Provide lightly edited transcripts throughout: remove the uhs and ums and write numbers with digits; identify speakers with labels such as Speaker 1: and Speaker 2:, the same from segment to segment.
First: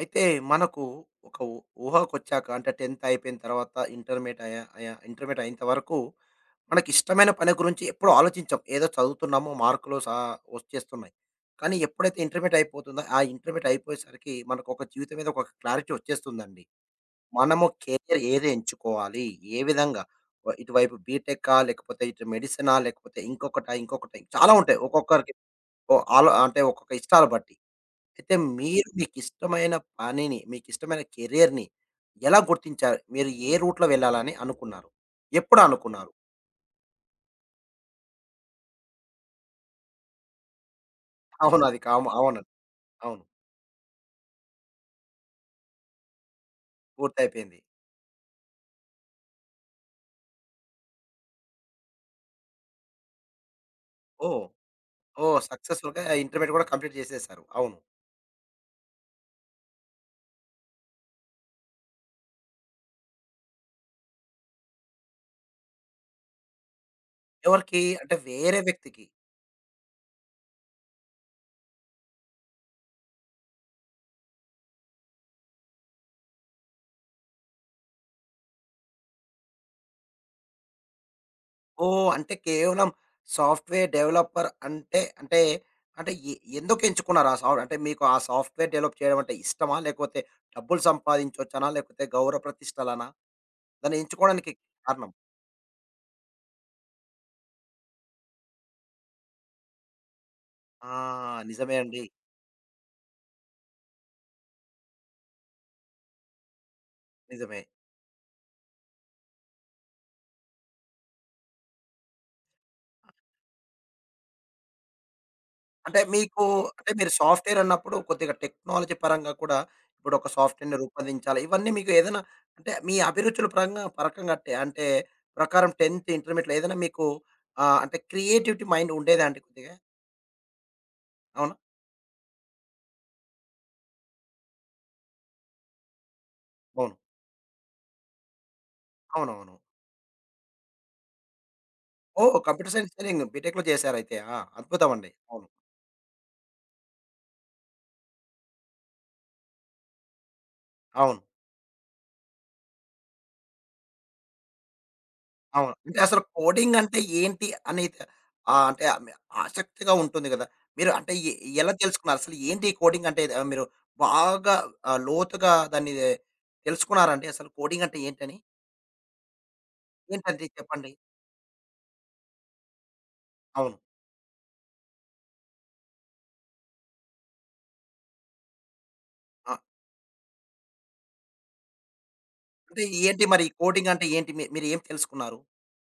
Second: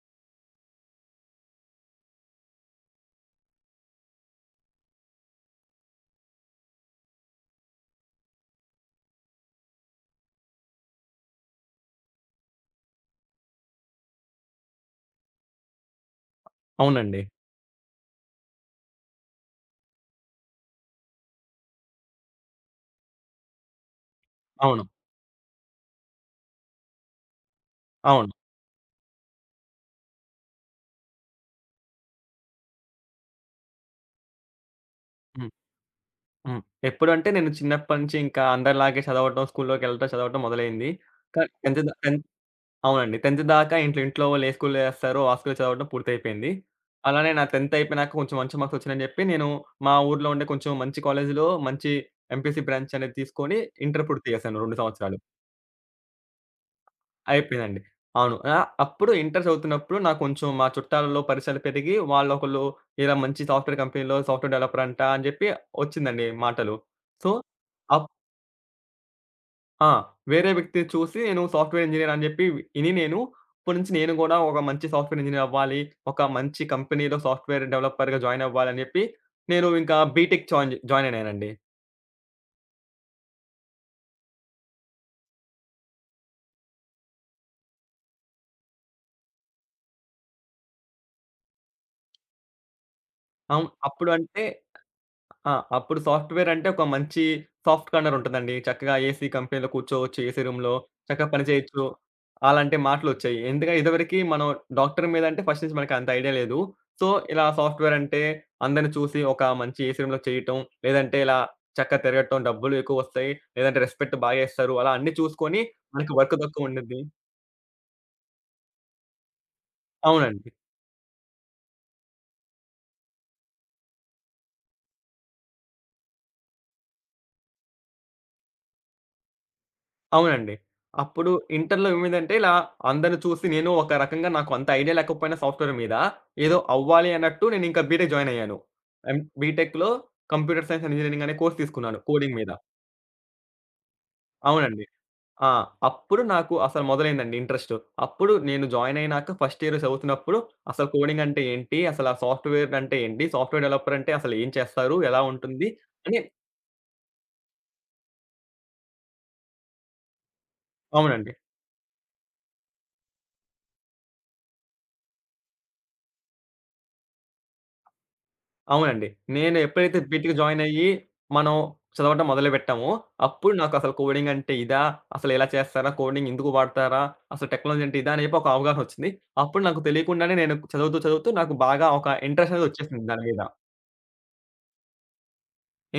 Speaker 1: అయితే మనకు ఒక ఊహకొచ్చాక అంటే 10థ్ అయిపోయిన తర్వాత ఇంటర్మీడియేట్ అయ్యా అయ్యా ఇంటర్మీడియేట్ అయ్యేంత వరకు మనకిష్టమైన పని గురించి ఎప్పుడూ ఆలోచించం. ఏదో చదువుతున్నాము, మార్కులు వచ్చేస్తున్నాయి. కానీ ఎప్పుడైతే ఇంటర్మీడియేట్ అయిపోతుందో, ఆ ఇంటర్మీడియేట్ అయిపోయేసరికి మనకొక జీవితం మీద ఒక క్లారిటీ వచ్చేస్తుందండి.
Speaker 2: అవునండి.
Speaker 1: మనము కెరియర్ ఏది ఎంచుకోవాలి? ఏ విధంగా? ఇటువైపు బీటెకా? లేకపోతే ఇటు మెడిసినా? లేకపోతే ఇంకొకటా? ఇంకొకటా? చాలా ఉంటాయి.
Speaker 2: అవును.
Speaker 1: ఒక్కొక్కరికి ఓ ఆలో అంటే ఒక్కొక్క ఇష్టాలు బట్టి.
Speaker 2: అవును.
Speaker 1: అయితే మీరు మీకిష్టమైన పనిని, మీకిష్టమైన కెరియర్‌ని ఎలా గుర్తించారు? మీరు ఏ రూట్‌లో వెళ్ళాలని అనుకున్నారు?
Speaker 2: హ్మ్.
Speaker 1: ఎప్పుడు అనుకున్నారు?
Speaker 2: హ్మ్. ఎప్పుడంటే నేను చిన్నప్పటి నుంచి ఇంకా అందరిలాగే చదవటం, స్కూల్లోకెళ్ళటం, చదవటం మొదలైంది. క
Speaker 1: అవును. అది
Speaker 2: 10థ్ దా
Speaker 1: కాము
Speaker 2: 10థ్
Speaker 1: అవును.
Speaker 2: అవునండి.
Speaker 1: అవును.
Speaker 2: 10థ్ దాకా ఇంట్లో ఇంట్లో వాళ్ళు ఏ స్కూల్‌లో ఏస్తారో ఆ స్కూల్‌లో చదవడం పూర్తయిపోయింది. అలానే నా
Speaker 1: పూర్తయిపోయింది.
Speaker 2: 10థ్ అయిపోయినాక కొంచెం మంచి మార్క్స్ వచ్చినాయని చెప్పి నేను మా ఊర్లో ఉండే కొంచెం మంచి కాలేజ్‌లో మంచి ఎంపీసీ బ్రాంచ్ అనేది తీసుకొని ఇంటర్ పూర్తి
Speaker 1: ఓహ్!
Speaker 2: చేశాను 2 సంవత్సరాలు.
Speaker 1: ఓహ్! సక్సెస్‌ఫుల్‌గా ఇంటర్మీడియేట్ కూడా కంప్లీట్ చేసేసారు. అవును.
Speaker 2: అయిపోయిందండి. అవును. అప్పుడు ఇంటర్ చదువుతున్నప్పుడు నాకు కొంచెం మా చుట్టాలలో పరిచయాలు పెరిగి వాళ్ళొకళ్ళు ఇలా మంచి సాఫ్ట్‌వేర్ కంపెనీలో సాఫ్ట్‌వేర్ డెవలపర్ అంట అని చెప్పి వచ్చిందండి మాటలు. సో,
Speaker 1: ఎవరికి?
Speaker 2: అప్
Speaker 1: అంటే వేరే వ్యక్తికి.
Speaker 2: ఆ! వేరే వ్యక్తిని చూసి నేను సాఫ్ట్‌వేర్ ఇంజినీర్ అని చెప్పి నేను ఇప్పటి నుంచి నేను గూడా ఒక మంచి సాఫ్ట్‌వేర్ ఇంజినీర్ అవ్వాలి. ఒక మంచి కంపెనీలో సాఫ్ట్‌వేర్ డెవలపర్‌గా జాయిన్ అవ్వాలి అని చెప్పి నేను ఇంకా బీటెక్ జాయిన్ అయ్యానండి.
Speaker 1: ఓహ్! అంటే కేవలం సాఫ్ట్‌వేర్ డెవలపర్ అంటే అంటే అంటే ఎందుకు ఎంచుకున్నారు? ఆ సాఫ్ట్ అంటే మీకు ఆ సాఫ్ట్‌వేర్ డెవలప్ చేయడం అంటే ఇష్టమా? లేకపోతే డబ్బులు సంపాదించొచ్చనా? లేకపోతే గౌరవ ప్రతిష్టలనా?
Speaker 2: అవును.
Speaker 1: దాన్ని
Speaker 2: అప్పుడు అంటే
Speaker 1: ఎంచుకోవడానికి కారణం?
Speaker 2: ఆ! అప్పుడు సాఫ్ట్‌వేర్ అంటే ఒక మంచి సాఫ్ట్ కార్నర్ ఉంటదండి. చక్కగా ఏసీ కంపెనీలో కూర్చోవచ్చు. ఏసీ రూమ్‌లో
Speaker 1: ఆ!
Speaker 2: చక్కగా పని
Speaker 1: నిజమే
Speaker 2: చేయొచ్చు.
Speaker 1: అండి.
Speaker 2: అలాంటి మాటలొచ్చాయి. ఎందుకంటే ఇదివరకి మనం డాక్టర్ మీద అంటే ఫస్ట్ నుంచి మనకు అంత ఐడియా లేదు. సో, ఇలా
Speaker 1: నిజమే.
Speaker 2: సాఫ్ట్‌వేర్ అంటే అందరిని చూసి ఒక మంచి ఏసీ రూమ్‌లో చేయటం, లేదంటే ఇలా చక్కగా తిరగటం, డబ్బులు ఎక్కువొస్తాయి, లేదంటే రెస్పెక్ట్ బాగా ఇస్తారు. అలా అన్నీ చూసుకొని
Speaker 1: అంటే
Speaker 2: మనకి వర్క్
Speaker 1: మీకు
Speaker 2: తక్కువ
Speaker 1: అంటే
Speaker 2: ఉండిద్ది.
Speaker 1: మీరు సాఫ్ట్‌వేర్ అన్నప్పుడు కొద్దిగా టెక్నాలజీ పరంగా కూడా ఇప్పుడు ఒక
Speaker 2: అవునండి.
Speaker 1: సాఫ్ట్‌వేర్‌ని రూపొందించాలి. ఇవన్నీ మీకు ఏదైనా అంటే మీ అభిరుచుల పరంగా పరకంగా అంటే అంటే ప్రకారం 10థ్, ఇంటర్మీడియేట్‌లో ఏదైనా మీకు ఆహ్, అంటే క్రియేటివిటీ మైండ్ ఉండేదా అండి కొద్దిగా?
Speaker 2: అవునండి. అప్పుడు
Speaker 1: అవునా?
Speaker 2: ఇంటర్‌లో ఏమైందంటే ఇలా అందరిని చూసి నేను ఒక రకంగా నాకు అంత ఐడియా లేకపోయినా సాఫ్ట్‌వేర్ మీద, ఏదో
Speaker 1: అవును.
Speaker 2: అవ్వాలి అన్నట్టు నేనింకా బీటెక్ జాయిన్ అయ్యాను. అండ్
Speaker 1: అవునవును.
Speaker 2: బీటెక్‌లో కంప్యూటర్ సైన్స్ అండ్ ఇంజినీరింగ్ అనే కోర్స్ తీసుకున్నాను
Speaker 1: ఓహ్!
Speaker 2: కోడింగ్ మీద.
Speaker 1: కంప్యూటర్ సైన్స్ ఇంజినీరింగ్ బీటెక్‌లో చేశారైతే. ఆ!
Speaker 2: అవునండి.
Speaker 1: అద్భుతం అండి. అవును.
Speaker 2: ఆ! అప్పుడు నాకు అసలు మొదలైందండి ఇంట్రెస్ట్. అప్పుడు నేను జాయిన్ అయినాక ఫస్ట్ ఇయర్ చదువుతున్నప్పుడు అసలు
Speaker 1: అవును.
Speaker 2: కోడింగ్ అంటే ఏంటి? అసలు ఆ సాఫ్ట్‌వేర్ అంటే ఏంటి? సాఫ్ట్‌వేర్ డెవలపర్ అంటే అసలు ఏం చేస్తారు? ఎలా ఉంటుంది?
Speaker 1: అవును. అంటే
Speaker 2: అని
Speaker 1: అసలు కోడింగ్ అంటే ఏంటి అనేది ఆహ్, అంటే ఆమె ఆసక్తిగా ఉంటుంది గదా! మీరు అంటే
Speaker 2: అవునండి.
Speaker 1: ఎలా తెలుసుకున్నారు? అసలు ఏంటి ఈ కోడింగ్ అంటే ఆహ్, మీరు బాగా ఆహ్, లోతుగా దాన్ని తెలుసుకున్నారండి అసలు కోడింగ్ అంటే ఏంటని?
Speaker 2: అవునండి. నేను ఎప్పుడైతే బీటెక్
Speaker 1: ఏంటది
Speaker 2: జాయిన్ అయ్యి,
Speaker 1: చెప్పండి?
Speaker 2: మనం చదవటం మొదలుపెట్టామో, అప్పుడు
Speaker 1: అవును.
Speaker 2: నాకసలు కోడింగ్ అంటే ఇదా? అసలు ఇలా చేస్తారా? కోడింగ్ ఇందుకు వాడతారా? అసలు టెక్నాలజీ అంటే ఇదా? అని చెప్పి ఒక అవగాహన వచ్చింది.
Speaker 1: ఆ!
Speaker 2: అప్పుడు నాకు తెలియకుండానే నేను చదువుతూ, చదువుతూ నాకు బాగా ఒక ఇంట్రెస్ట్ అనేది
Speaker 1: అంటే
Speaker 2: వచ్చేసింది
Speaker 1: ఏంటి
Speaker 2: దాని మీద.
Speaker 1: మరి కోడింగ్ అంటే ఏంటి? మీరు ఏం తెలుసుకున్నారు?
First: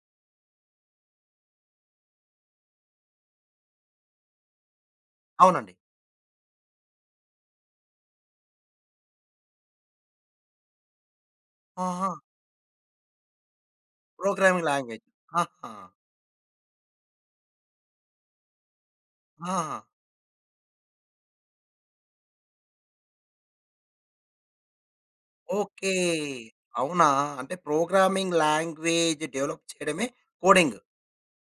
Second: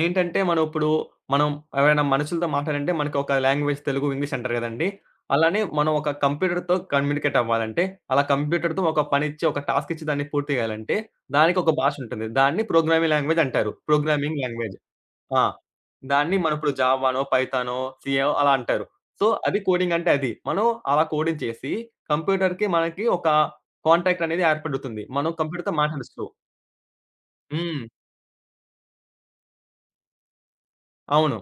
Speaker 2: ఏంటంటే, మనం ఇప్పుడు మనం ఎవరైనా మనుషులతో మాట్లాడాలంటే మనకి ఒక లాంగ్వేజ్ తెలుగు, ఇంగ్లీష్ అంటారు కదండీ! అలానే
Speaker 1: అవునండి.
Speaker 2: మనం ఒక కంప్యూటర్‌తో కమ్యూనికేట్ అవ్వాలంటే, అలా కంప్యూటర్‌తో ఒక పనిచ్చి, ఒక టాస్క్ ఇచ్చి దాన్ని పూర్తి చేయాలంటే, దానికి ఒక భాష
Speaker 1: ఆహా!
Speaker 2: ఉంటుంది. దాన్ని ప్రోగ్రామింగ్ లాంగ్వేజ్ అంటారు. Programming
Speaker 1: programming
Speaker 2: language.
Speaker 1: లాంగ్వేజ్.
Speaker 2: ఆ!
Speaker 1: ఆహా!
Speaker 2: దాన్ని మనమిప్పుడు జావానో, పైథానో, సీఏఓ అలా అంటారు. సో, అది
Speaker 1: ఆహా!
Speaker 2: కోడింగ్ అంటే అది. మనం అలా కోడింగ్ చేసి కంప్యూటర్‌కి మనకి ఒక కాంటాక్ట్ అనేది ఏర్పడుతుంది. మనం కంప్యూటర్‌తో
Speaker 1: ఓకే.
Speaker 2: మాట్లాడొచ్చు.
Speaker 1: అవునా? అంటే
Speaker 2: హ్మ్.
Speaker 1: ప్రోగ్రామింగ్ లాంగ్వేజ్ డెవలప్ చేయడమే కోడింగ్.
Speaker 2: అవును.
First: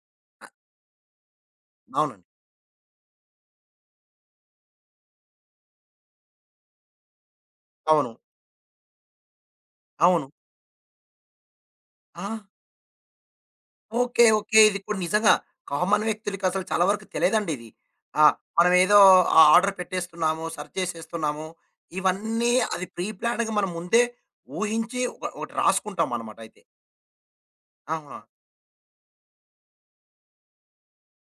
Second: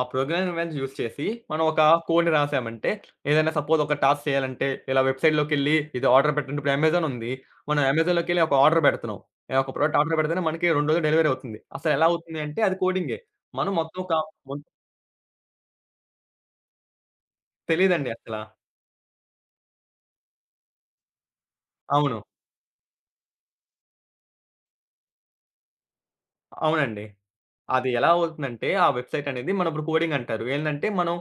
Speaker 2: ఆ
Speaker 1: అ
Speaker 2: ప్రోగ్రామింగ్ లాంగ్వేజ్ యూజ్ చేసి మనం ఒక
Speaker 1: అవునండి.
Speaker 2: కోడ్‌ని రాసామంటే ఏదైనా సపోజ్ ఒక టాస్క్ చేయాలంటే ఇలా వెబ్‌సైట్‌లోకెళ్ళి ఇది ఆర్డర్ పెట్టండి. ఇప్పుడు అమెజాన్ ఉంది. మనం
Speaker 1: అవును.
Speaker 2: అమెజాన్‌లోకెళ్ళి ఒక ఆర్డర్ పెడుతున్నాం. ఒక ప్రోడక్ట్ ఆర్డర్
Speaker 1: అవును.
Speaker 2: పెడితేనే మనకి 2 రోజుల్లో డెలివరీ అవుతుంది. అసలు ఎలా
Speaker 1: ఆ!
Speaker 2: అవుతుంది అంటే అది కోడింగే. మనం మొత్తం ఒక
Speaker 1: ఓకే.
Speaker 2: మొ
Speaker 1: ఓకే. ఇది ఇప్పుడు నిజంగా కామన్ వ్యక్తులకసలు చాలా వరకు తెలియదండి ఇది.
Speaker 2: తెలీదండి
Speaker 1: ఆ!
Speaker 2: అసల.
Speaker 1: మనమేదో ఆ ఆర్డర్ పెట్టేస్తున్నాము, సెర్చ్ చేసేస్తున్నాము.
Speaker 2: అవును.
Speaker 1: ఇవన్నీ అది ప్రీ ప్లాన్డ్‌గా మనం ముందే ఊహించి ఒక ఒకటి రాసుకుంటామనమాట అయితే.
Speaker 2: అవునండి. అది ఎలా
Speaker 1: అవునా?
Speaker 2: అవుతుందంటే, ఆ వెబ్‌సైట్ అనేది మనం ఇప్పుడు కోడింగ్ అంటారు. ఏందంటే, మనం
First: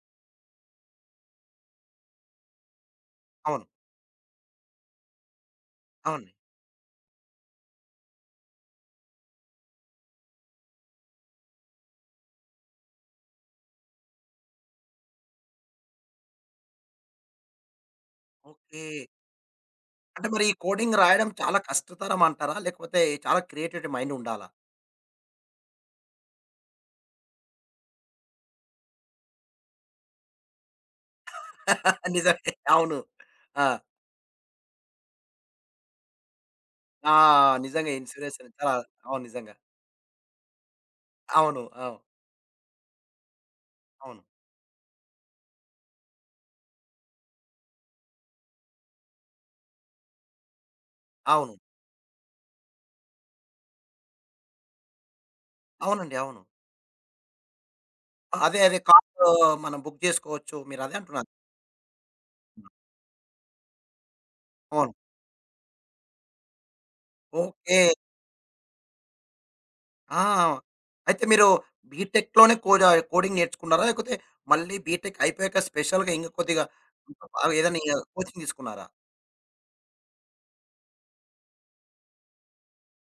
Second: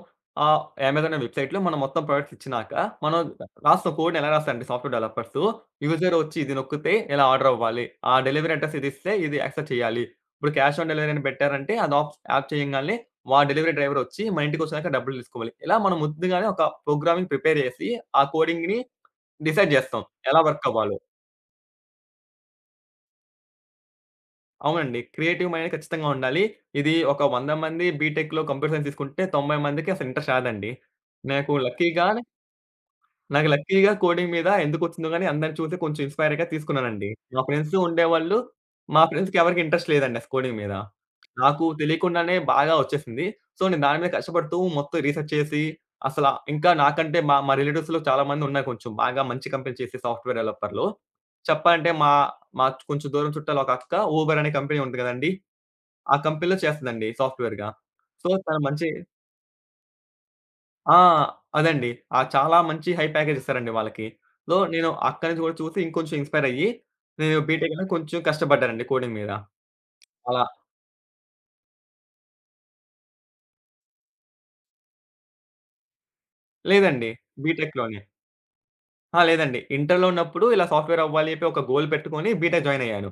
Speaker 2: ఆహ్, అమెజాన్ అనే వెబ్‌సైట్‌లో మనం మొత్తం ప్రొడక్ట్స్ ఇచ్చినాక, మనం
Speaker 1: అవును.
Speaker 2: రాస్తాం కోడ్‌ని ఎలా రాస్తారంటే సాఫ్ట్‌వేర్ డెవలపర్స్, యూజర్
Speaker 1: అవునండి.
Speaker 2: వచ్చి ఇది నొక్కితే ఇలా ఆర్డర్ అవ్వాలి. ఆ డెలివరీ అడ్రెస్ ఇది ఇస్తే ఇది యాక్సెప్ట్ చేయాలి. ఇప్పుడు క్యాష్ ఆన్ డెలివరీ అని పెట్టారంటే, అది ఆఫ్ యాప్ చేయంగాల్నే డెలివరీ డ్రైవర్ వచ్చి మన ఇంటికొచ్చినాక డబ్బులు తీసుకోవాలి. ఇలా మనం ముందుగానే ఒక ప్రోగ్రామింగ్ ప్రిపేర్ చేసి, ఆ కోడింగ్‌ని
Speaker 1: ఓకే.
Speaker 2: డిసైడ్ చేస్తాం.
Speaker 1: అంటే
Speaker 2: ఎలా
Speaker 1: మరి ఈ
Speaker 2: వర్క్
Speaker 1: కోడింగ్
Speaker 2: అవ్వాలో.
Speaker 1: రాయడం చాలా కష్టతరం అంటారా? లేకపోతే చాలా క్రియేటివిటీ మైండ్ ఉండాలా?
Speaker 2: అవునండి. క్రియేటివ్ మైండ్ ఖచ్చితంగా ఉండాలి. ఇది ఒక 100 మంది బీటెక్‌లో కంప్యూటర్ సైన్స్ తీసుకుంటే 90 మందికి అసలు ఇంట్రెస్ట్ రాదండి. నాకు లక్కీగా
Speaker 1: నిజమే. అవును.
Speaker 2: నాకు
Speaker 1: ఆ!
Speaker 2: లక్కీగా కోడింగ్ మీద ఎందుకొచ్చిందో గాని అందరిని చూసి కొంచెం ఇన్‌స్పైర్‌గా తీసుకున్నానండి.
Speaker 1: ఆ!
Speaker 2: మా ఫ్రెండ్స్
Speaker 1: నిజంగా
Speaker 2: ఉండేవాళ్ళు.
Speaker 1: ఇన్స్‌పిరేషన్ చాలా
Speaker 2: మా
Speaker 1: అవును.
Speaker 2: ఫ్రెండ్స్‌కి
Speaker 1: నిజంగా.
Speaker 2: ఎవరికీ ఇంట్రెస్ట్ లేదండి అసలు కోడింగ్ మీద.
Speaker 1: అవును.
Speaker 2: నాకు తెలియకుండానే బాగా వచ్చేసింది. సో, నేను దాని మీద
Speaker 1: అవును.
Speaker 2: కష్టపడుతూ మొత్తం రీసెర్చ్ చేసి అసలా ఇంకా నాకంటే మా మా రిలేటివ్స్‌లో చాలా మంది ఉన్నారు కొంచెం బాగా మంచి కంపెనీ చేసే సాఫ్ట్‌వేర్ డెవలపర్‌లు.
Speaker 1: అవును.
Speaker 2: చెప్పాలంటే మా మా కొంచెం దూరం చుట్టాలు ఒక అక్క ఊబర్ అనే కంపెనీ ఉంది కదండీ!
Speaker 1: అవునండి.
Speaker 2: ఆ
Speaker 1: అవును.
Speaker 2: కంపెనీలో చేస్తదండి సాఫ్ట్‌వేర్‌గా. సో,
Speaker 1: అదే.
Speaker 2: తను
Speaker 1: అదే.
Speaker 2: మంచి
Speaker 1: కార్‌లో మనం బుక్ జేసుకోవచ్చు. మీరదే
Speaker 2: ఆ!
Speaker 1: అంటున్నారు.
Speaker 2: అదండి. చాలా మంచి హై ప్యాకేజ్ ఇస్తారండి వాళ్ళకి. సో, నేను
Speaker 1: అవును.
Speaker 2: అక్కడి నుంచి కూడా చూసి ఇంకొంచెం ఇన్‌స్పైర్ అయ్యి, నేను
Speaker 1: ఓకే.
Speaker 2: బీటెక్‌లో కొంచెం కష్టపడ్డానండి కోడింగ్ మీద.
Speaker 1: ఆ!
Speaker 2: అలా
Speaker 1: అయితే మీరు బీటెక్‌లోనే కోడింగ్ నేర్చుకున్నారా? లేకపోతే మళ్ళీ బీటెక్ అయిపోయాక స్పెషల్‌గా ఇంక కొద్దిగా
Speaker 2: లేదండి.
Speaker 1: ఇంకా బాగా ఏదైనా ఇగ
Speaker 2: బీటెక్‌లోనే.
Speaker 1: కోచింగ్ తీసుకున్నారా?
Speaker 2: లేదండి. ఇంటర్‌లో ఉన్నప్పుడు ఇలా సాఫ్ట్‌వేర్ అవ్వాలి చెప్పి ఒక గోల్ పెట్టుకొని బీటెక్ జాయిన్ అయ్యాను.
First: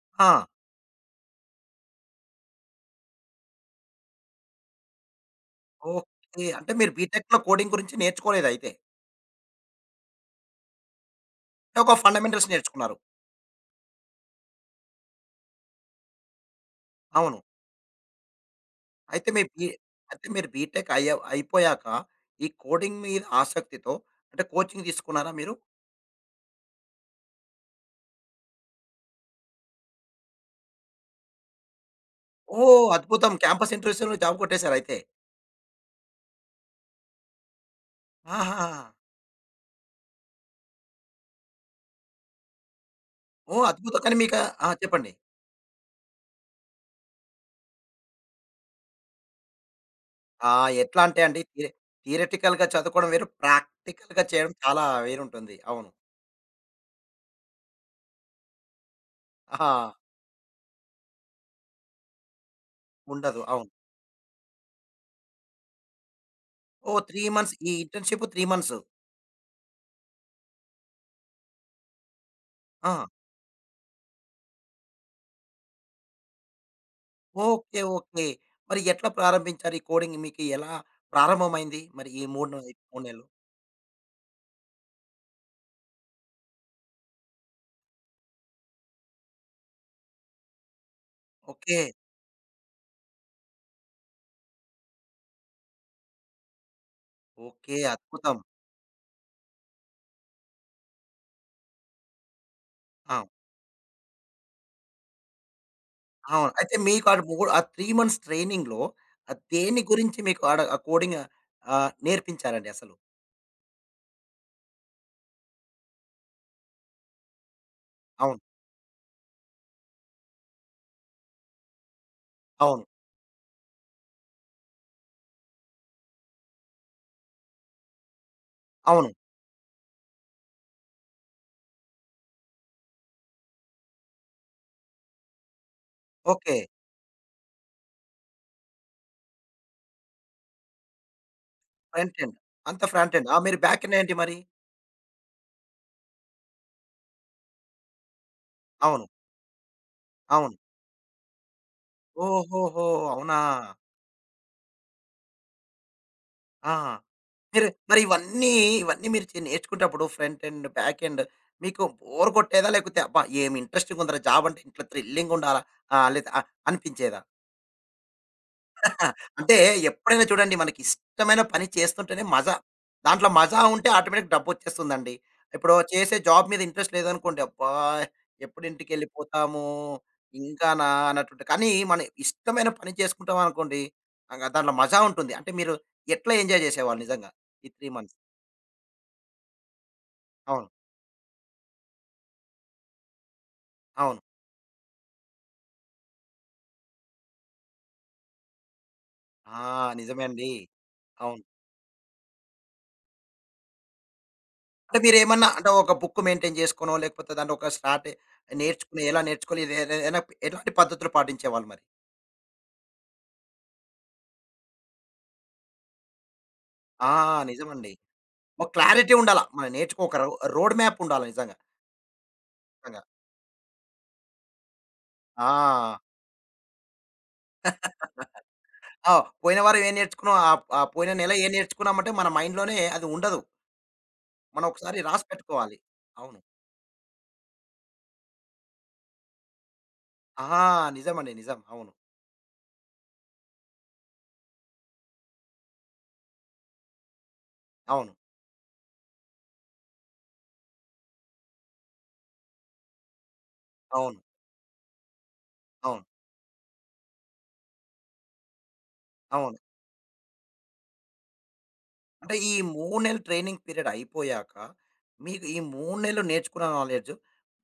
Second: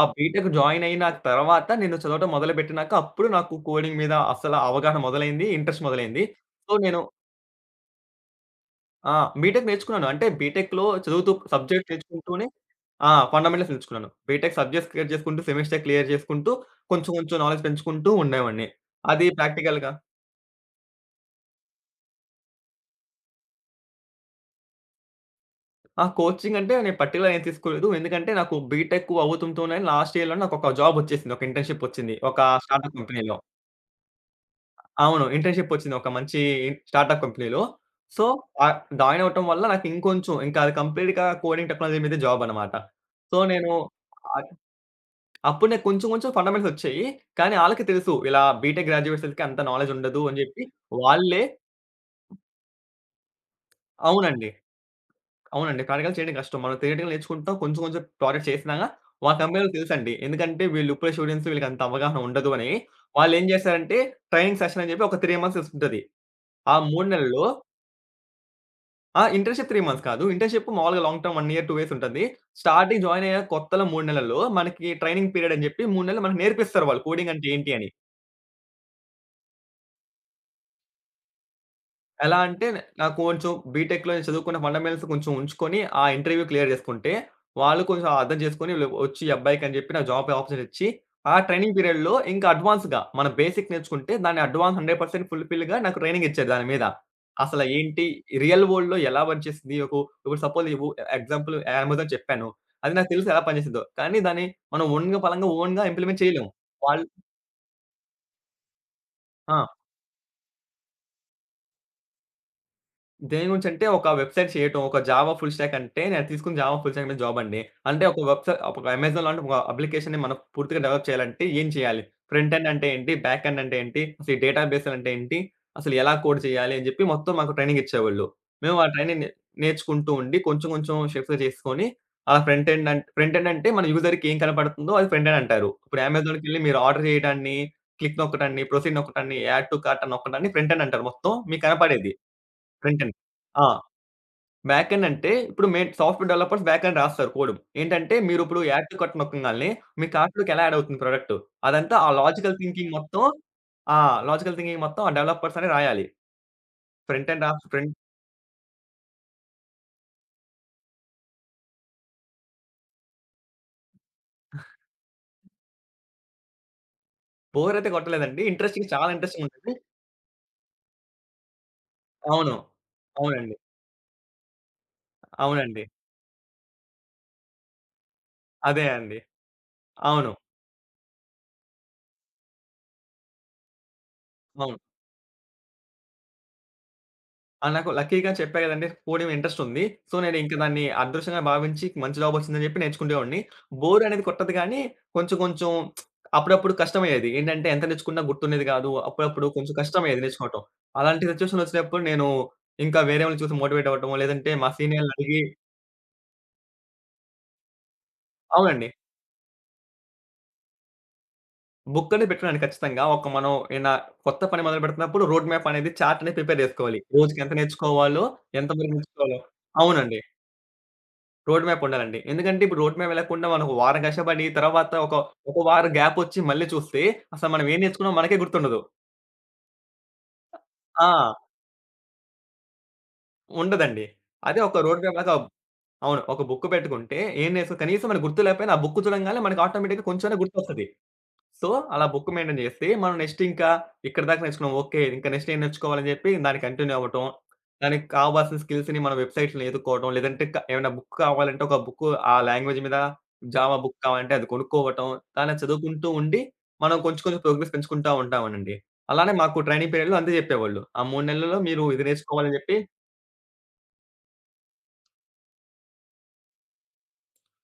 Speaker 2: ఆ
Speaker 1: ఆ!
Speaker 2: బీటెక్ జాయిన్ అయిన తర్వాత నేను చదవటం మొదలుపెట్టినాక అప్పుడు నాకు కోడింగ్ మీద అసల అవగాహన మొదలైంది. ఇంట్రెస్ట్ మొదలైంది.
Speaker 1: ఓకే. అంటే
Speaker 2: సో,
Speaker 1: మీరు
Speaker 2: నేను
Speaker 1: బీటెక్‌లో కోడింగ్ గురించి నేర్చుకోలేదయితే.
Speaker 2: ఆ! బీటెక్ నేర్చుకున్నాను. అంటే బీటెక్‌లో చదువుతూ సబ్జెక్ట్
Speaker 1: ఒక
Speaker 2: నేర్చుకుంటూనే
Speaker 1: ఫండమెంటల్స్ నేర్చుకున్నారు.
Speaker 2: ఫండమెంటల్స్ నేర్చుకున్నాను. బీటెక్ సబ్జెక్ట్స్ క్లియర్ చేసుకుంటూ, సెమిస్టర్ క్లియర్ చేసుకుంటూ, కొంచెం కొంచెం
Speaker 1: అవును.
Speaker 2: నాలెడ్జ్ పెంచుకుంటూ ఉండేవాడిని. అది
Speaker 1: అయితే మీ బీ
Speaker 2: ప్రాక్టికల్‌గా.
Speaker 1: అయితే మీరు బీటెక్ అయిపోయాక ఈ కోడింగ్ మీద ఆసక్తితో అంటే కోచింగ్ తీసుకున్నారా మీరు?
Speaker 2: కోచింగ్ అంటే నేను పర్టిక్యులర్‌గా ఏం తీసుకోలేదు. ఎందుకంటే నాకు బీటెక్ అవుతుంటూనే లాస్ట్ ఇయర్‌లో నాకు ఒక జాబ్ వచ్చేసింది. ఒక ఇంటర్న్‌షిప్ వచ్చింది. ఒక
Speaker 1: ఓహ్!
Speaker 2: స్టార్టప్
Speaker 1: అద్భుతం.
Speaker 2: కంపెనీలో.
Speaker 1: క్యాంపస్ ఇంటర్వ్యూస్‌లో జాబ్ కొట్టేసారయితే.
Speaker 2: అవును. ఇంటర్న్‌షిప్ వచ్చింది. ఒక మంచి స్టార్టప్ కంపెనీలో. సో,
Speaker 1: ఆహాహా!
Speaker 2: జాయిన్ అవ్వటం వల్ల నాకు ఇంకొంచెం ఇంకా అది కంప్లీట్‌గా కోడింగ్ టెక్నాలజీ మీదే జాబ్ అన్నమాట. సో,
Speaker 1: ఓహ్!
Speaker 2: నేను
Speaker 1: అద్భుతం. కానీ
Speaker 2: అ
Speaker 1: మీకా ఆ! చెప్పండి.
Speaker 2: అప్పుడు నాకు కొంచెం కొంచెం ఫండమెంటల్సొచ్చాయి. కానీ ఆళ్ళకి తెలుసు ఇలా బీటెక్ గ్రాడ్యుయేట్స్‌కి అంత నాలెడ్జ్ ఉండదు అని జెప్పి
Speaker 1: ఆహ్, ఎట్లా అంటే అండి
Speaker 2: వాళ్ళే
Speaker 1: థియరిటికల్‌గా చదువుకోవడం వేరు, ప్రాక్టికల్‌గా
Speaker 2: అవునండి.
Speaker 1: చేయడం చాలా వేరుంటుంది.
Speaker 2: అవునండి.
Speaker 1: అవును.
Speaker 2: ప్రాక్టికల్ చేయడం కష్టం. మనం థియరిటికల్ నేర్చుకుంటాం. కొంచెం కొంచెం ప్రాజెక్ట్ చేసినా మా కంపెనీ‌లో
Speaker 1: ఆహా!
Speaker 2: తెలుసండి. ఎందుకంటే వీళ్ళు ఇప్పుడే స్టూడెంట్స్ వీళ్ళకి అంత అవగాహన ఉండదు అని.
Speaker 1: ఉండదు.
Speaker 2: వాళ్ళేం
Speaker 1: అవును.
Speaker 2: చేశారంటే ట్రైనింగ్ సెషన్ అని చెప్పి ఒక 3 మంత్స్ ఉంటది. ఆ
Speaker 1: ఓహ్!
Speaker 2: 3
Speaker 1: 3
Speaker 2: నెలల్లో
Speaker 1: మంత్స్ ఈ ఇంటర్న్‌షిప్ 3 మంత్స్.
Speaker 2: ఆ! ఇంటర్న్‌షిప్ 3 మంత్స్ కాదు. ఇంటర్న్‌షిప్ మామూలుగా లాంగ్ టర్మ్ 1 ఇయర్, 2 ఇయర్స్ ఉంటది.
Speaker 1: ఆ!
Speaker 2: స్టార్టింగ్ జాయిన్ అయ్యాక కొత్తలో 3 నెలల్లో మనకి ట్రైనింగ్ పీరియడ్ అని జెప్పి 3 నెలలు మనకు నేర్పిస్తారు వాళ్ళు కోడింగ్ అంటే ఏంటి
Speaker 1: ఓకే.
Speaker 2: అని.
Speaker 1: ఓకే. మరి ఎట్లా ప్రారంభించారు? ఈ కోడింగ్ మీకు ఎలా ప్రారంభమైంది? మరి ఈ
Speaker 2: ఎలా
Speaker 1: 3
Speaker 2: అంటే
Speaker 1: నె 3
Speaker 2: నాకు
Speaker 1: నెలలు?
Speaker 2: కొంచెం బీటెక్‌లో నేను చదువుకున్న ఫండమెంటల్స్ కొంచెం ఉంచుకొని, ఆ ఇంటర్వ్యూ క్లియర్ చేసుకుంటే, వాళ్ళు కొంచెం అర్థం చేసుకొని వచ్చి ఈ అబ్బాయికి అని చెప్పి నాకు జాబ్ ఆపర్చునిటీ ఇచ్చి, ఆ ట్రైనింగ్
Speaker 1: ఓకే.
Speaker 2: పీరియడ్‌లో ఇంకా అడ్వాన్స్‌గా మన బేసిక్ నేర్చుకుంటే దాన్ని అడ్వాన్స్ 100% ఫుల్‌ఫిల్‌గా నాకు ట్రైనింగ్ ఇచ్చారు దాని మీద. అసలు
Speaker 1: ఓకే.
Speaker 2: ఏంటి
Speaker 1: అద్భుతం.
Speaker 2: రియల్ వరల్డ్‌లో ఎలా వర్క్ చేస్తుంది? ఒక ఇప్పుడు సపోజ్ ఇవు ఎగ్జాంపుల్ అమెజాన్ చెప్పాను. అది నాకు
Speaker 1: ఆ!
Speaker 2: తెలుసు ఎలా పనిచేసిందో. కానీ దాన్ని మనం ఓన్‌గా ఇంప్లిమెంట్ చేయలేము.
Speaker 1: అవును. అయితే
Speaker 2: వాళ్ళు
Speaker 1: మీకు ఆడ మూడు ఆ 3 మంత్స్ ట్రైనింగ్‌లో ఆహ్,
Speaker 2: ఆ!
Speaker 1: దేని గురించి మీకు ఆడ ఆ కోడింగ్ ఆహ్, నేర్పించారండి అసలు?
Speaker 2: దేని గురించంటే, ఒక వెబ్‌సైట్ చేయటం. ఒక జావా ఫుల్ స్టాక్ అంటే, నేను తీసుకున్న జావా ఫుల్ స్టాక్ మీద జాబ్ అండి. అంటే
Speaker 1: అవును.
Speaker 2: ఒక అమెజాన్ లాంటి ఒక అప్లికేషన్‌ని మనం పూర్తిగా డెవలప్ చేయాలంటే ఏం చేయాలి? ఫ్రంట్ ఎండ్
Speaker 1: అవును.
Speaker 2: అంటే ఏంటి? బ్యాక్ ఎండ్ అంటే ఏంటి? అసలు ఈ డేటాబేస్ అంటే ఏంటి? అసలు ఎలా కోడ్ చేయాలి? అని చెప్పి మొత్తం మాకు ట్రైనింగ్ ఇచ్చేవాళ్ళు. మేము ఆ
Speaker 1: అవును.
Speaker 2: ట్రైనింగ్ నే నేర్చుకుంటూ ఉండి కొంచెం కొంచెం షిఫ్ట్ చేసుకొని ఆ ఫ్రంట్ ఎండ్ అంటే మన యూజర్‌కి ఏం కనపడుతుందో అది ఫ్రంట్ ఎండ్ అంటారు. ఇప్పుడు
Speaker 1: ఓకే.
Speaker 2: అమెజాన్‌కెళ్ళి మీరు ఆర్డర్ చేయడాన్ని, క్లిక్ నొక్కడాన్ని, ప్రొసీడ్ నొక్కడాన్ని, యాడ్ టు కార్ట్ అని నొక్కడాన్ని ఫ్రంట్ ఎండ్ అంటారు మొత్తం మీకు కనపడేది.
Speaker 1: Front end. అంతా
Speaker 2: ఫ్రంట్ ఎండ్.
Speaker 1: Front end. ఆ! మీరు
Speaker 2: ఆ!
Speaker 1: బ్యాక్ ఎండ్ ఏంటి మరి?
Speaker 2: బ్యాక్ ఎండ్ అంటే ఇప్పుడు మేము సాఫ్ట్‌వేర్ డెవలపర్స్ బ్యాక్ ఎండ్ రాస్తారు కోడ్. ఏంటంటే మీరిప్పుడు యాక్టివ్
Speaker 1: అవును.
Speaker 2: కట్ నొక్కంగాల్నే మీ కార్ట్‌లోకి
Speaker 1: అవును.
Speaker 2: ఎలా యాడ్ అవుతుంది ప్రొడక్ట్. అదంతా ఆ లాజికల్
Speaker 1: ఓహోహో!
Speaker 2: థింకింగ్ మొత్తం
Speaker 1: అవునా!
Speaker 2: ఆ! లాజికల్ థింకింగ్ మొత్తం ఆ డెవలపర్స్ అనే రాయాలి.
Speaker 1: ఆ!
Speaker 2: ఫ్రంట్ ఎండ్ రాసి
Speaker 1: మీరు
Speaker 2: ఫ్రంట్
Speaker 1: మరి ఇవన్నీ, ఇవన్నీ మీరు నేర్చుకునేటప్పుడు ఫ్రంట్ ఎండ్, బ్యాక్ ఎండ్ మీకు బోర్ కొట్టేదా? లేకపోతే అబ్బా! ఏమి ఇంట్రెస్టింగ్ ఉందిరా జాబ్ అంటే ఇట్లా థ్రిల్లింగ్ ఉండాలా ఆహ్, లేదా ఆ, అనిపించేదా?
Speaker 2: బోర్ అయితే కొట్టలేదండి. ఇంట్రెస్టింగ్
Speaker 1: ఆ!
Speaker 2: చాలా ఇంట్రెస్టింగ్
Speaker 1: అంటే
Speaker 2: ఉంటుంది.
Speaker 1: ఎప్పుడైనా చూడండి మనకి ఇష్టమైన పని చేస్తుంటేనే మజా.
Speaker 2: అవును.
Speaker 1: దాంట్లో
Speaker 2: అవునండి.
Speaker 1: మజా ఉంటే ఆటోమేటిక్‌గా డబ్బొచ్చేస్తుందండి. ఇప్పుడు
Speaker 2: అవునండి.
Speaker 1: చేసే జాబ్ మీద ఇంట్రెస్ట్ లేదనుకోండి, అబ్బా! ఎప్పుడు
Speaker 2: అదే అండి.
Speaker 1: ఇంటికెళ్ళిపోతాము
Speaker 2: అవును.
Speaker 1: ఇంకానా అన్నట్టుంటది. కానీ మనం ఇష్టమైన పని చేసుకుంటాం అనుకోండి, ఇంక దాంట్లో
Speaker 2: అవును.
Speaker 1: మజా ఉంటుంది. అంటే మీరు ఎట్లా ఎంజాయ్ చేసేవాళ్ళు నిజంగా ఈ
Speaker 2: నాకు
Speaker 1: 3 మంత్స్?
Speaker 2: లక్కీగా చెప్పా గదండీ! కోడింగ్ ఇంట్రెస్ట్ ఉంది. సో, నేను ఇంక
Speaker 1: అవును.
Speaker 2: దాన్ని అదృష్టంగా భావించి మంచి జాబ్ వచ్చిందని జెప్పి నేర్చుకునేవాడిని. బోర్
Speaker 1: అవును.
Speaker 2: అనేది కొట్టదు గానీ, కొంచెం కొంచెం అప్పుడప్పుడు కష్టమయ్యేది. ఏంటంటే ఎంత నేర్చుకున్నా గుర్తుండేది గాదు. అప్పుడప్పుడు
Speaker 1: ఆ!
Speaker 2: కొంచెం కష్టమయ్యేది
Speaker 1: నిజమే అండి.
Speaker 2: నేర్చుకోవటం. అలాంటి
Speaker 1: అవును.
Speaker 2: సిట్యుయేషన్ వచ్చినప్పుడు నేను ఇంకా వేరే వాళ్ళని చూసి మోటివేట్ అవ్వటమో, లేదంటే మా
Speaker 1: అంటే
Speaker 2: సీనియర్‌లని అడిగి
Speaker 1: మీరేమన్నా అంటే ఒక బుక్ మెయింటైన్ చేసుకోనో, లేకపోతే దాంట్లో ఒక
Speaker 2: అవునండి.
Speaker 1: నేర్చుకుని ఎలా నేర్చుకోవాలి? ఇదే ఏదైనా ఎలాంటి పద్ధతులు పాటించేవాళ్ళు మరి?
Speaker 2: బుక్ అనేది పెట్టుకున్నాను ఖచ్చితంగా. ఒక మనం ఏనా కొత్త పని మొదలుపెడుతున్నప్పుడు రోడ్ మ్యాప్ అనేది చార్ట్ అనేది ప్రిపేర్ జేసుకోవాలి.
Speaker 1: ఆ!
Speaker 2: రోజుకి ఎంత
Speaker 1: నిజమండి.
Speaker 2: నేర్చుకోవాలో,
Speaker 1: ఒక
Speaker 2: ఎంత వరకు
Speaker 1: క్లారిటీ
Speaker 2: నేర్చుకోవాలో
Speaker 1: ఉండాల. మనం నేర్చుకో ఒక
Speaker 2: అవునండి.
Speaker 1: రో రోడ్ మ్యాప్ ఉండాలి నిజంగా.
Speaker 2: రోడ్ మ్యాప్ ఉండాలండి. ఎందుకంటే ఇప్పుడు రోడ్
Speaker 1: నిజంగా.
Speaker 2: మ్యాప్ వెళ్ళకుండా మనం ఒక వారం కష్టపడి తర్వాత
Speaker 1: ఆ!
Speaker 2: ఒక వారం గ్యాపొచ్చి మళ్ళీ చూస్తే అసలు మనం ఏం నేర్చుకున్నామో మనకే గుర్తుండదు.
Speaker 1: ఆ! పోయిన వారం ఏం నేర్చుకున్నాం, ఆహ్, ఆహ్,
Speaker 2: ఆ!
Speaker 1: పోయిన నెల ఏం నేర్చుకున్నామంటే మన మైండ్‌లోనే అది ఉండదు.
Speaker 2: ఉండదండి. అదే
Speaker 1: మనం
Speaker 2: ఒక
Speaker 1: ఒకసారి
Speaker 2: రోడ్ మ్యాప్
Speaker 1: రాసి
Speaker 2: లాగా
Speaker 1: పెట్టుకోవాలి.
Speaker 2: అవును.
Speaker 1: అవును.
Speaker 2: ఒక బుక్ పెట్టుకుంటే ఏం నేర్చుకో కనీసం మనకు గుర్తు లేకపోయినా ఆ బుక్ చూడంగానే మనకు ఆటోమేటిక్‌గా కొంచెమైనా
Speaker 1: ఆ!
Speaker 2: గుర్తొస్తది.
Speaker 1: నిజమండి. నిజం.
Speaker 2: సో,
Speaker 1: అవును.
Speaker 2: అలా బుక్ మెయింటైన్ చేస్తే, మనం నెక్స్ట్ ఇంకా ఇక్కడి దాకా నేర్చుకున్నాం. ఓకే. ఇంకా నెక్స్ట్ ఏం నేర్చుకోవాలని చెప్పి దాన్ని కంటిన్యూ అవ్వటం. దానికి
Speaker 1: అవును.
Speaker 2: కావాల్సిన స్కిల్స్‌ని మనం వెబ్‌సైట్స్‌లో ఎతుక్కోవడం. లేదంటే ఏమైనా బుక్ కావాలంటే ఒక బుక్ ఆ లాంగ్వేజ్ మీద జావా బుక్
Speaker 1: అవును.
Speaker 2: కావాలంటే అది కొనుక్కోవటం. అలా
Speaker 1: అవును.
Speaker 2: చదువుకుంటూ ఉండి మనం కొంచెం కొంచెం ప్రోగ్రెస్ పెంచుకుంటా ఉంటామనండి. అలానే
Speaker 1: అవును.
Speaker 2: మాకు ట్రైనింగ్ పీరియడ్‌లో అంతే చెప్పేవాళ్ళు. ఆ 3 నెలల్లో మీరు ఇది
Speaker 1: అంటే ఈ
Speaker 2: నేర్చుకోవాలని చెప్పి
Speaker 1: 3 నెలలు ట్రైనింగ్ పీరియడ్ అయిపోయాక, మీకు ఈ 3 నెలలు నేర్చుకున్న నాలెడ్జ్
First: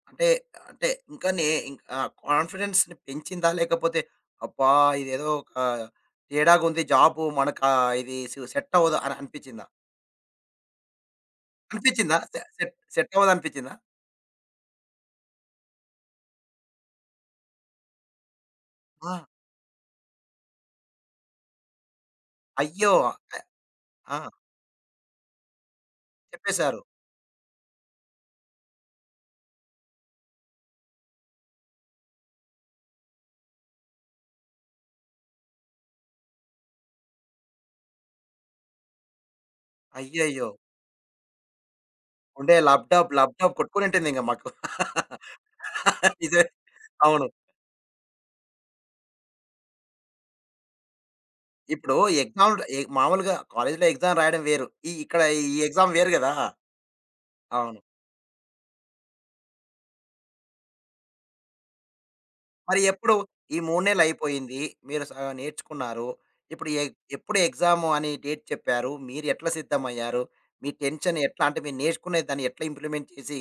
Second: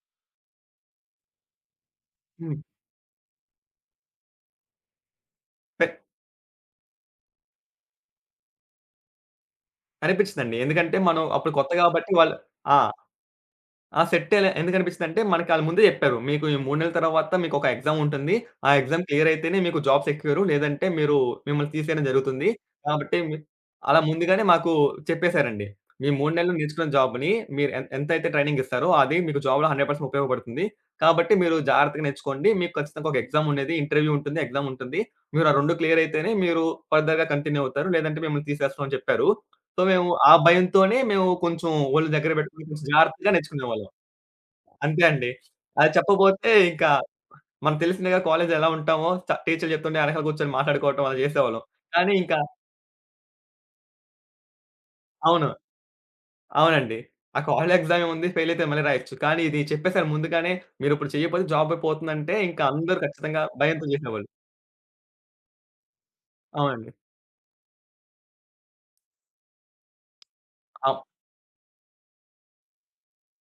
Speaker 1: అంటే, అంటే ఇంకా నే ఇంక్ ఆహ్,
Speaker 2: హ్మ్.
Speaker 1: కాన్ఫిడెన్స్‌ని పెంచిందా? లేకపోతే అబ్బా! ఇదేదో ఒక
Speaker 2: పె
Speaker 1: తేడాగుంది జాబు మనకా ఇది సు సెట్ అవ్వదు అని అనిపిచ్చిందా?
Speaker 2: అనిపించిందండి. ఎందుకంటే మనం అప్పుడు కొత్త కాబట్టి
Speaker 1: అనిపిచ్చిందా?
Speaker 2: వాళ్ళు
Speaker 1: సె సెట్
Speaker 2: ఆ!
Speaker 1: సెట్ అవ్వదు అనిపిచ్చిందా?
Speaker 2: ఆ! సెట్ ఎలా ఎందుకనిపిచ్చిందంటే, మనకి ఆళ్ళు ముందే జెప్పారు. మీకు ఈ 3 నెలల తర్వాత మీకొక ఎగ్జామ్ ఉంటుంది. ఆ ఎగ్జామ్
Speaker 1: ఆ!
Speaker 2: క్లియర్ అయితేనే మీకు జాబ్ సెక్యూరు. లేదంటే మీరు మిమ్మల్ని తీసేయడం జరుగుతుంది.
Speaker 1: అయ్యో!
Speaker 2: కాబట్టి మీ
Speaker 1: ఆహ్,
Speaker 2: అలా
Speaker 1: ఆ!
Speaker 2: ముందుగానే మాకు చెప్పేసారండి. మీ 3 నెలలు
Speaker 1: చెప్పేశారు.
Speaker 2: నేర్చుకున్న జాబ్‌ని మీరు ఎంతైతే ట్రైనింగ్ ఇస్తారో అది మీకు జాబ్‌లో 100% ఉపయోగపడుతుంది. కాబట్టి మీరు జాగ్రత్తగా నేర్చుకోండి. మీకు ఖచ్చితంగా ఒక ఎగ్జామ్ ఉండేది. ఇంటర్వ్యూ ఉంటుంది. ఎగ్జామ్ ఉంటుంది. మీరు ఆ 2 క్లియర్ అయితేనే మీరు ఫర్దర్‌గా కంటిన్యూ అవుతారు. లేదంటే మిమ్మల్ని తీసేస్తాం అని చెప్పారు. సో, మేము ఆ
Speaker 1: అయ్యయ్యో!
Speaker 2: భయంతోనే మేము కొంచెం ఒళ్ళు దగ్గర
Speaker 1: ఉండే
Speaker 2: బెట్టుకొని కొంచెం
Speaker 1: ల్యాప్‌టాప్,
Speaker 2: జాగ్రత్తగా
Speaker 1: ల్యాప్‌టాప్
Speaker 2: నేర్చుకునేవాళ్ళం.
Speaker 1: కొట్టుకొనుంటుంది ఇంగ మాకు.
Speaker 2: అంతే అండి. అది
Speaker 1: నిజమే.
Speaker 2: చెప్పబోతే ఇంకా
Speaker 1: అవును.
Speaker 2: మనకు తెలిసిందిగా కాలేజ్‌లో ఎలా ఉంటామో టీచర్లు చెప్తుంటే వెనకాల కూర్చొని మాట్లాడుకోవటం అలా చేసేవాళ్ళం.
Speaker 1: ఇప్పుడు
Speaker 2: కానీ ఇంకా
Speaker 1: ఎగ్జామ్‌లు మామూలుగా కాలేజీలో ఎగ్జామ్ రాయడం వేరు. ఈ ఇక్కడ
Speaker 2: అవును.
Speaker 1: ఈ ఎగ్జామ్ వేరు గదా!
Speaker 2: అవునండి. ఆ కాలేజ్
Speaker 1: అవును.
Speaker 2: ఎగ్జామ్ ఏముంది ఫెయిల్ అయితే మళ్ళీ రాయొచ్చు. కానీ ఇది చెప్పేసారు ముందుగానే మీరిప్పుడు చేయకపోతే జాబ్ పోతుందంటే ఇంకా
Speaker 1: మరి
Speaker 2: అందరూ
Speaker 1: ఎప్పుడు
Speaker 2: ఖచ్చితంగా
Speaker 1: ఈ 3
Speaker 2: భయంతో చేసేవాళ్ళు.
Speaker 1: నెలలయిపోయింది. మీరు నేర్చుకున్నారు. ఇప్పుడు
Speaker 2: అవునండి.
Speaker 1: ఎప్పుడు ఎగ్జాము అని డేట్ చెప్పారు. మీరు ఎట్లా సిద్ధమయ్యారు? మీ
Speaker 2: అవ్
Speaker 1: టెన్షన్ ఎట్లా అంటే మీరు నేర్చుకునే దాన్ని ఎట్లా ఇంప్లిమెంట్ చేసి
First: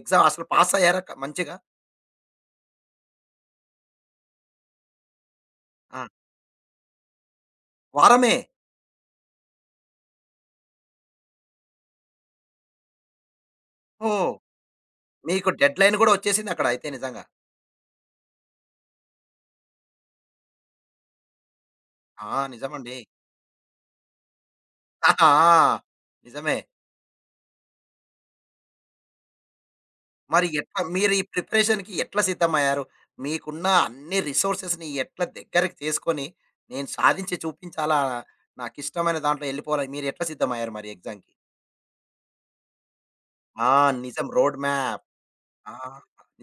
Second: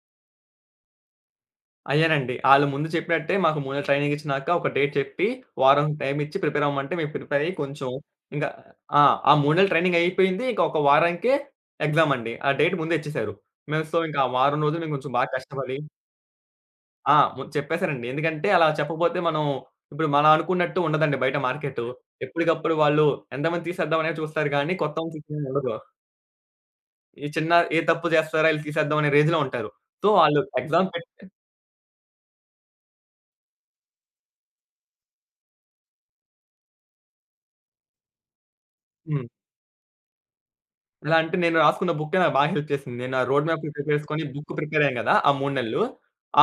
Speaker 1: ఎగ్జామ్ అసలు పాసయ్యారా మంచిగా?
Speaker 2: అయ్యానండి. ఆళ్ళు ముందు చెప్పినట్టే మాకు ముందు ట్రైనింగ్ ఇచ్చినాక ఒక డేట్ చెప్పి, వారం
Speaker 1: ఆ!
Speaker 2: టైమ్ ఇచ్చి ప్రిపేర్ అవ్వమంటే మేము ప్రిపేర్ అయ్యి కొంచెం
Speaker 1: వారమే.
Speaker 2: ఇంకా ఆ! ఆ 3 నెలలు ట్రైనింగ్ అయిపోయింది. ఇంకా ఒక వారానికే ఎగ్జామ్ అండి. ఆ డేట్ ముందే ఇచ్చేసారు. మేము సో, ఇంకా ఆ
Speaker 1: ఓహ్!
Speaker 2: వారం రోజులు మేము కొంచెం బాగా
Speaker 1: మీకు
Speaker 2: కష్టపడి
Speaker 1: డెడ్‌లైన్ గూడా వచ్చేసిందక్కడ అయితే
Speaker 2: ఆ!
Speaker 1: నిజంగా.
Speaker 2: ము చెప్పేసారండి. ఎందుకంటే అలా చెప్పకపోతే మనం ఇప్పుడు అనుకున్నట్టు ఉండదండి బయట మార్కెటు.
Speaker 1: ఆ!
Speaker 2: ఎప్పటికప్పుడు
Speaker 1: నిజమండి.
Speaker 2: వాళ్ళు ఎంతమంది తీసేద్దాం అనే చూస్తారు గానీ, కొత్తోళ్ళని తీసేయాలని ఉండదు.
Speaker 1: ఆ! నిజమే.
Speaker 2: ఈ చిన్న ఏ తప్పు చేస్తారా ఈళ్ళు తీసేద్దాం అనే రేంజ్‌లో ఉంటారు. సో, ఆళ్ళు
Speaker 1: మరి ఎట్లా
Speaker 2: ఎగ్జామ్
Speaker 1: మీరు ఈ
Speaker 2: పెడితే
Speaker 1: ప్రిపరేషన్‌కి ఎట్లా సిద్ధమయ్యారు? మీకున్న అన్ని రిసోర్సెస్‌ని ఎట్లా దగ్గరికి చేసుకొని, నేను సాధించి చూపించాలా, నాకిష్టమైన
Speaker 2: హ్మ్.
Speaker 1: దాంట్లో ఎళ్ళిపోవాలి. మీరెట్లా సిద్ధమయ్యారు మరి
Speaker 2: ఎలా
Speaker 1: ఎగ్జామ్‌కి?
Speaker 2: అంటే నేను రాసుకున్న బుక్కే నాకు బాగా హెల్ప్ చేసింది. నేను ఆ రోడ్
Speaker 1: ఆ!
Speaker 2: మ్యాప్‌ని ప్రిపేర్ చేసుకొని
Speaker 1: నిజం.
Speaker 2: బుక్
Speaker 1: రోడ్
Speaker 2: ప్రిపేర్ అయ్యాను
Speaker 1: మ్యాప్.
Speaker 2: గదా! ఆ 3
Speaker 1: ఆ!
Speaker 2: నెలలు.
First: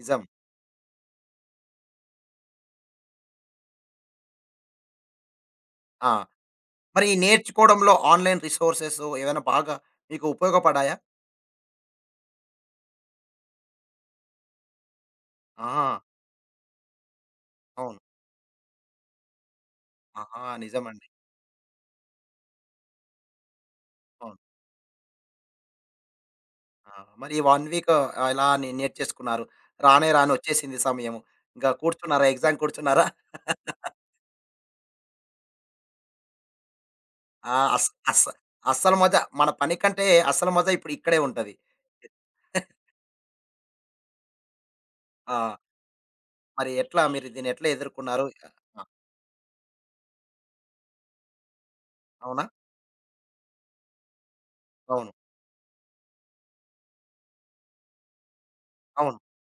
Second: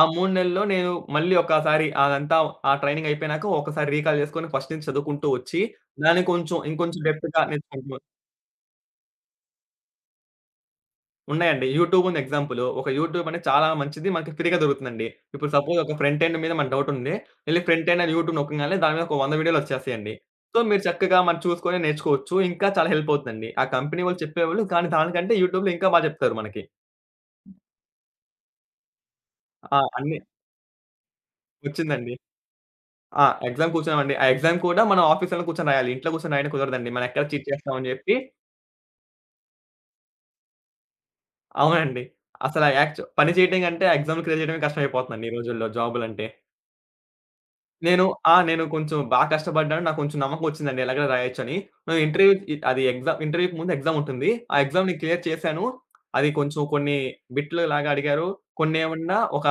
Speaker 2: ఆ 3 నెలల్లో నేను మళ్ళీ ఒకసారి అదంతా ఆ ట్రైనింగ్ అయిపోయినాక ఒకసారి రీకాల్ చేసుకొని ఫస్ట్ నుంచి చదువుకుంటూ వచ్చి
Speaker 1: ఆ!
Speaker 2: దాన్ని కొంచెం ఇంకొంచెం
Speaker 1: మరి ఈ
Speaker 2: డెప్త్‌గా
Speaker 1: నేర్చుకోవడంలో
Speaker 2: నేర్చుకుంటున్నా.
Speaker 1: ఆన్‌లైన్ రిసోర్సెస్ ఏవైనా బాగా మీకు ఉపయోగపడాయా?
Speaker 2: ఉన్నాయండి. యూట్యూబ్ ఉంది ఎగ్జాంపుల్. ఒక యూట్యూబ్ అనేది చాలా మంచిది. మనకి ఫ్రీగా దొరుకుతుందండి. ఇప్పుడు సపోజ్ ఒక
Speaker 1: ఆ!
Speaker 2: ఫ్రంట్ ఎండ్ మీద మనకు డౌట్ ఉంది. వెళ్లి ఫ్రంట్
Speaker 1: అవును.
Speaker 2: ఎండ్ అని యూట్యూబ్ నొక్కంగానే దాని మీద ఒక 100 వీడియోలు వచ్చేస్తాయండి.
Speaker 1: ఆహా!
Speaker 2: సో, మీరు
Speaker 1: నిజమండి.
Speaker 2: చక్కగా మనం చూసుకొని నేర్చుకోవచ్చు. ఇంకా చాలా హెల్ప్ అవుతుందండి. ఆ కంపెనీ వాళ్ళు
Speaker 1: అవును.
Speaker 2: చెప్పేవాళ్ళు కానీ దానికంటే యూట్యూబ్‌లో ఇంకా బాగా చెప్తారు మనకి.
Speaker 1: ఆ! మరి ఈ 1 వీక్ ఎలా నేర్చేసుకున్నారు?
Speaker 2: ఆ!
Speaker 1: రానే
Speaker 2: అన్ని
Speaker 1: రాని వచ్చేసింది సమయము. ఇంక
Speaker 2: వచ్చిందండి.
Speaker 1: కూర్చున్నారా? ఎగ్జామ్‌కి కూర్చున్నారా?
Speaker 2: ఎగ్జామ్ కూర్చున్నామండి. ఆ ఎగ్జామ్ కూడా మనం ఆఫీస్‌లోనే కూర్చొని రాయాలి. ఇంట్లో కూర్చొని రాయడం కుదరదండి. మనం ఎక్కడ చీట్
Speaker 1: ఆ! అస్
Speaker 2: చేస్తామని చెప్పి
Speaker 1: అస్ అస్సలు మజా మన పని కంటే అసలు మజా ఇప్పుడు ఇక్కడే ఉంటది.
Speaker 2: అవునండి. అసల యాక్చు పని చేయడం కంటే, ఎగ్జామ్‌లు క్లియర్ చేయడమే కష్టమైపోతుందండి ఈ
Speaker 1: ఆ!
Speaker 2: రోజుల్లో జాబులంటే.
Speaker 1: మరి ఎట్లా మీరు దీన్ని ఎట్లా
Speaker 2: నేను
Speaker 1: ఎదుర్కొన్నారు?
Speaker 2: ఆ! నేను
Speaker 1: ఆ!
Speaker 2: కొంచెం కష్టపడ్డాను. నాకు కొంచెం నమ్మకం వచ్చిందండి ఎలాగైనా రాయొచ్చని. ఆహ్, ఇంటర్వ్యూ
Speaker 1: అవునా?
Speaker 2: ఇ అది ఎగ్జామ్ ఇంటర్వ్యూకి ముందు ఎగ్జామ్ ఉంటుంది. ఆ ఎగ్జామ్‌ని
Speaker 1: అవును.
Speaker 2: క్లియర్ చేశాను. అది కొంచెం కొన్ని బిట్లు లాగా అడిగారు.
Speaker 1: అవును.
Speaker 2: కొన్నేమన్నా ఒక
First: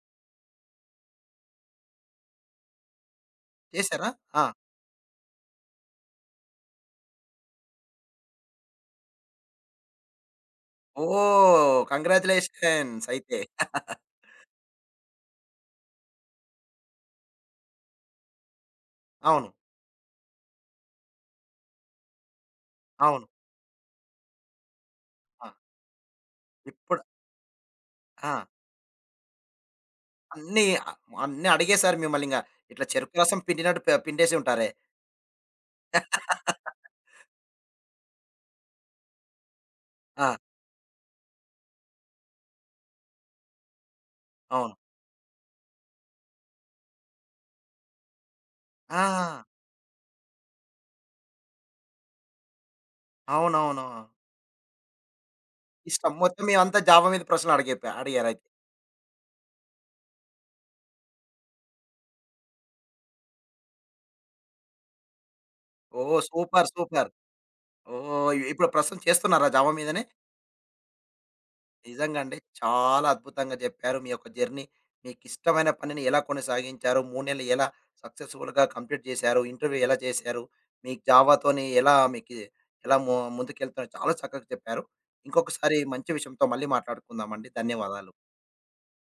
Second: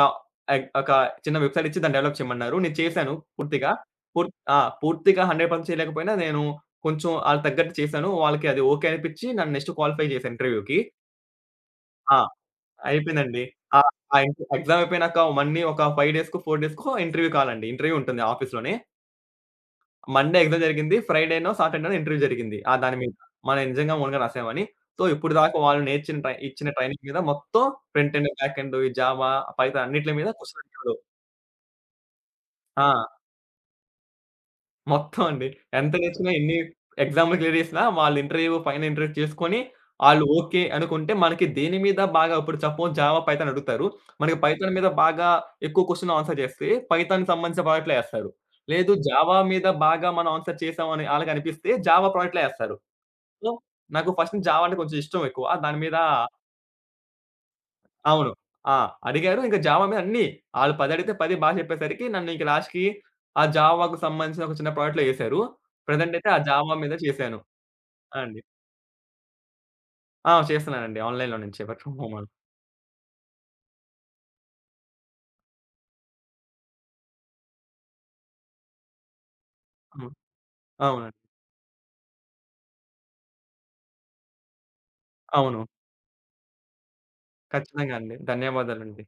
Speaker 2: ఎగ్ ఒక చిన్న వెబ్‌సైట్ ఇచ్చి దాన్ని డెవలప్ చేయమన్నారు. నేను చేశాను పూర్తిగా.
Speaker 1: చేశారా?
Speaker 2: పూర్
Speaker 1: ఆ!
Speaker 2: ఆ! పూర్తిగా 100% చేయలేకపోయినా నేను కొంచెం ఆళ్ళకి తగ్గట్టు చేశాను. వాళ్ళకి అది ఓకే అనిపిచ్చి నన్ను నెక్స్ట్ క్వాలిఫై చేశాను ఇంటర్వ్యూకి.
Speaker 1: ఓహ్!
Speaker 2: ఆ!
Speaker 1: కంగ్రాచ్యులేషన్స్ అయితే.
Speaker 2: అయిపోయిందండి. ఆ! ఆ ఇంట ఎగ్జామ్ అయిపోయినాక మళ్ళీ ఒక 5 డేస్‌కో, 4 డేస్‌కో ఇంటర్వ్యూ కాల్ అండి. ఇంటర్వ్యూ ఉంటుంది ఆఫీస్‌లోనే.
Speaker 1: అవును.
Speaker 2: మండే ఎగ్జామ్ జరిగింది. ఫ్రైడేనో, సాటర్డేనో ఇంటర్వ్యూ జరిగింది. దాని మీద.
Speaker 1: అవును.
Speaker 2: మనం నిజంగా ఓన్‌గా రాసామని. సో, ఇప్పుడు
Speaker 1: ఆ!
Speaker 2: దాకా వాళ్ళు నేర్చిన ట్రై ఇచ్చిన
Speaker 1: ఇప్పుడు
Speaker 2: ట్రైనింగ్ మీద మొత్తం ఫ్రంట్ ఎండ్,
Speaker 1: ఆ!
Speaker 2: బ్యాక్ ఎండ్, ఈ జావా, పైథాన్ అన్నిట్ల మీద క్వెషన్
Speaker 1: అన్నీ
Speaker 2: అడిగేవాళ్ళు.
Speaker 1: ఆహ్, అన్నీ అడిగేసారు మిమ్మల్నింగ.
Speaker 2: ఆ!
Speaker 1: ఇట్లా చెరుకు రసం పిండినట్టు పిండేసి ఉంటారే.
Speaker 2: మొత్తం అండి. ఎంత నేర్చుకున్నా ఎన్ని ఎగ్జామ్‌లు క్లియర్ చేసినా వాళ్ళు ఇంటర్వ్యూ, ఫైనల్ ఇంటర్వ్యూ చేసుకొని ఆళ్ళు
Speaker 1: ఆ!
Speaker 2: ఓకే అనుకుంటే మనకి దేని మీద బాగా ఇప్పుడు సపోజ్ జావా, పైథాన్ అడుగుతారు. మనకి పైథాన్
Speaker 1: అవును.
Speaker 2: మీద బాగా ఎక్కువ క్వెషన్ ఆన్సర్ చేస్తే పైథాన్‌కి సంబంధించిన ప్రాజెక్ట్‌లో ఏస్తారు. లేదు
Speaker 1: ఆ!
Speaker 2: జావా మీద బాగా మనం ఆన్సర్ చేసామని ఆళ్ళకి అనిపిస్తే జావా ప్రాజెక్ట్‌లో ఏస్తారు. సో,
Speaker 1: అవునవును.
Speaker 2: నాకు ఫస్ట్ నుంచి జావా అంటే కొంచెం ఇష్టం ఎక్కువ. దాని మీద
Speaker 1: ఇష్టం మొత్తం మేమంతా జావా మీద ప్రశ్నలు
Speaker 2: అవును.
Speaker 1: అడిగారైతే.
Speaker 2: ఆ! అడిగారు. ఇంక జావా మీద అన్నీ ఆళ్ళు 10 అడిగితే 10 చెప్పేసరికి నన్ను ఇంక లాస్ట్‌కి ఆ జావాకు సంబంధించిన ఒక చిన్న ప్రాజెక్ట్‌లో ఏశారు.
Speaker 1: ఓహ్!
Speaker 2: ప్రెజెంట్ అయితే ఆ
Speaker 1: సూపర్.
Speaker 2: జావా మీద
Speaker 1: సూపర్.
Speaker 2: చేశాను.
Speaker 1: ఓహ్!
Speaker 2: అండి.
Speaker 1: ఇప్పుడు ప్రస్తుతం చేస్తున్నారా జామ మీదనే?
Speaker 2: చేస్తున్నానండి. ఆన్‌లైన్‌లో నుంచే వర్క్ ఫ్రమ్ హోమ్.
Speaker 1: నిజంగా అండి. చాలా అద్భుతంగా చెప్పారు. మీ యొక్క జర్నీ, మీకిష్టమైన పనిని ఎలా కొనసాగించారు? 3 నెలలు ఎలా సక్సెస్‌ఫుల్‌గా కంప్లీట్ చేశారు? ఇంటర్వ్యూ ఎలా
Speaker 2: అవును.
Speaker 1: చేశారు? మీకు
Speaker 2: అవునండి.
Speaker 1: జావాతోని ఎలా మీకి ఎలా ముందుకెళ్తున్నారో చాలా చక్కగా చెప్పారు.
Speaker 2: అవును.
Speaker 1: ఇంకొకసారి మంచి విషయంతో మళ్ళీ మాట్లాడుకుందామండి.
Speaker 2: ఖచ్చితంగా
Speaker 1: ధన్యవాదాలు.
Speaker 2: అండి. ధన్యవాదాలండి.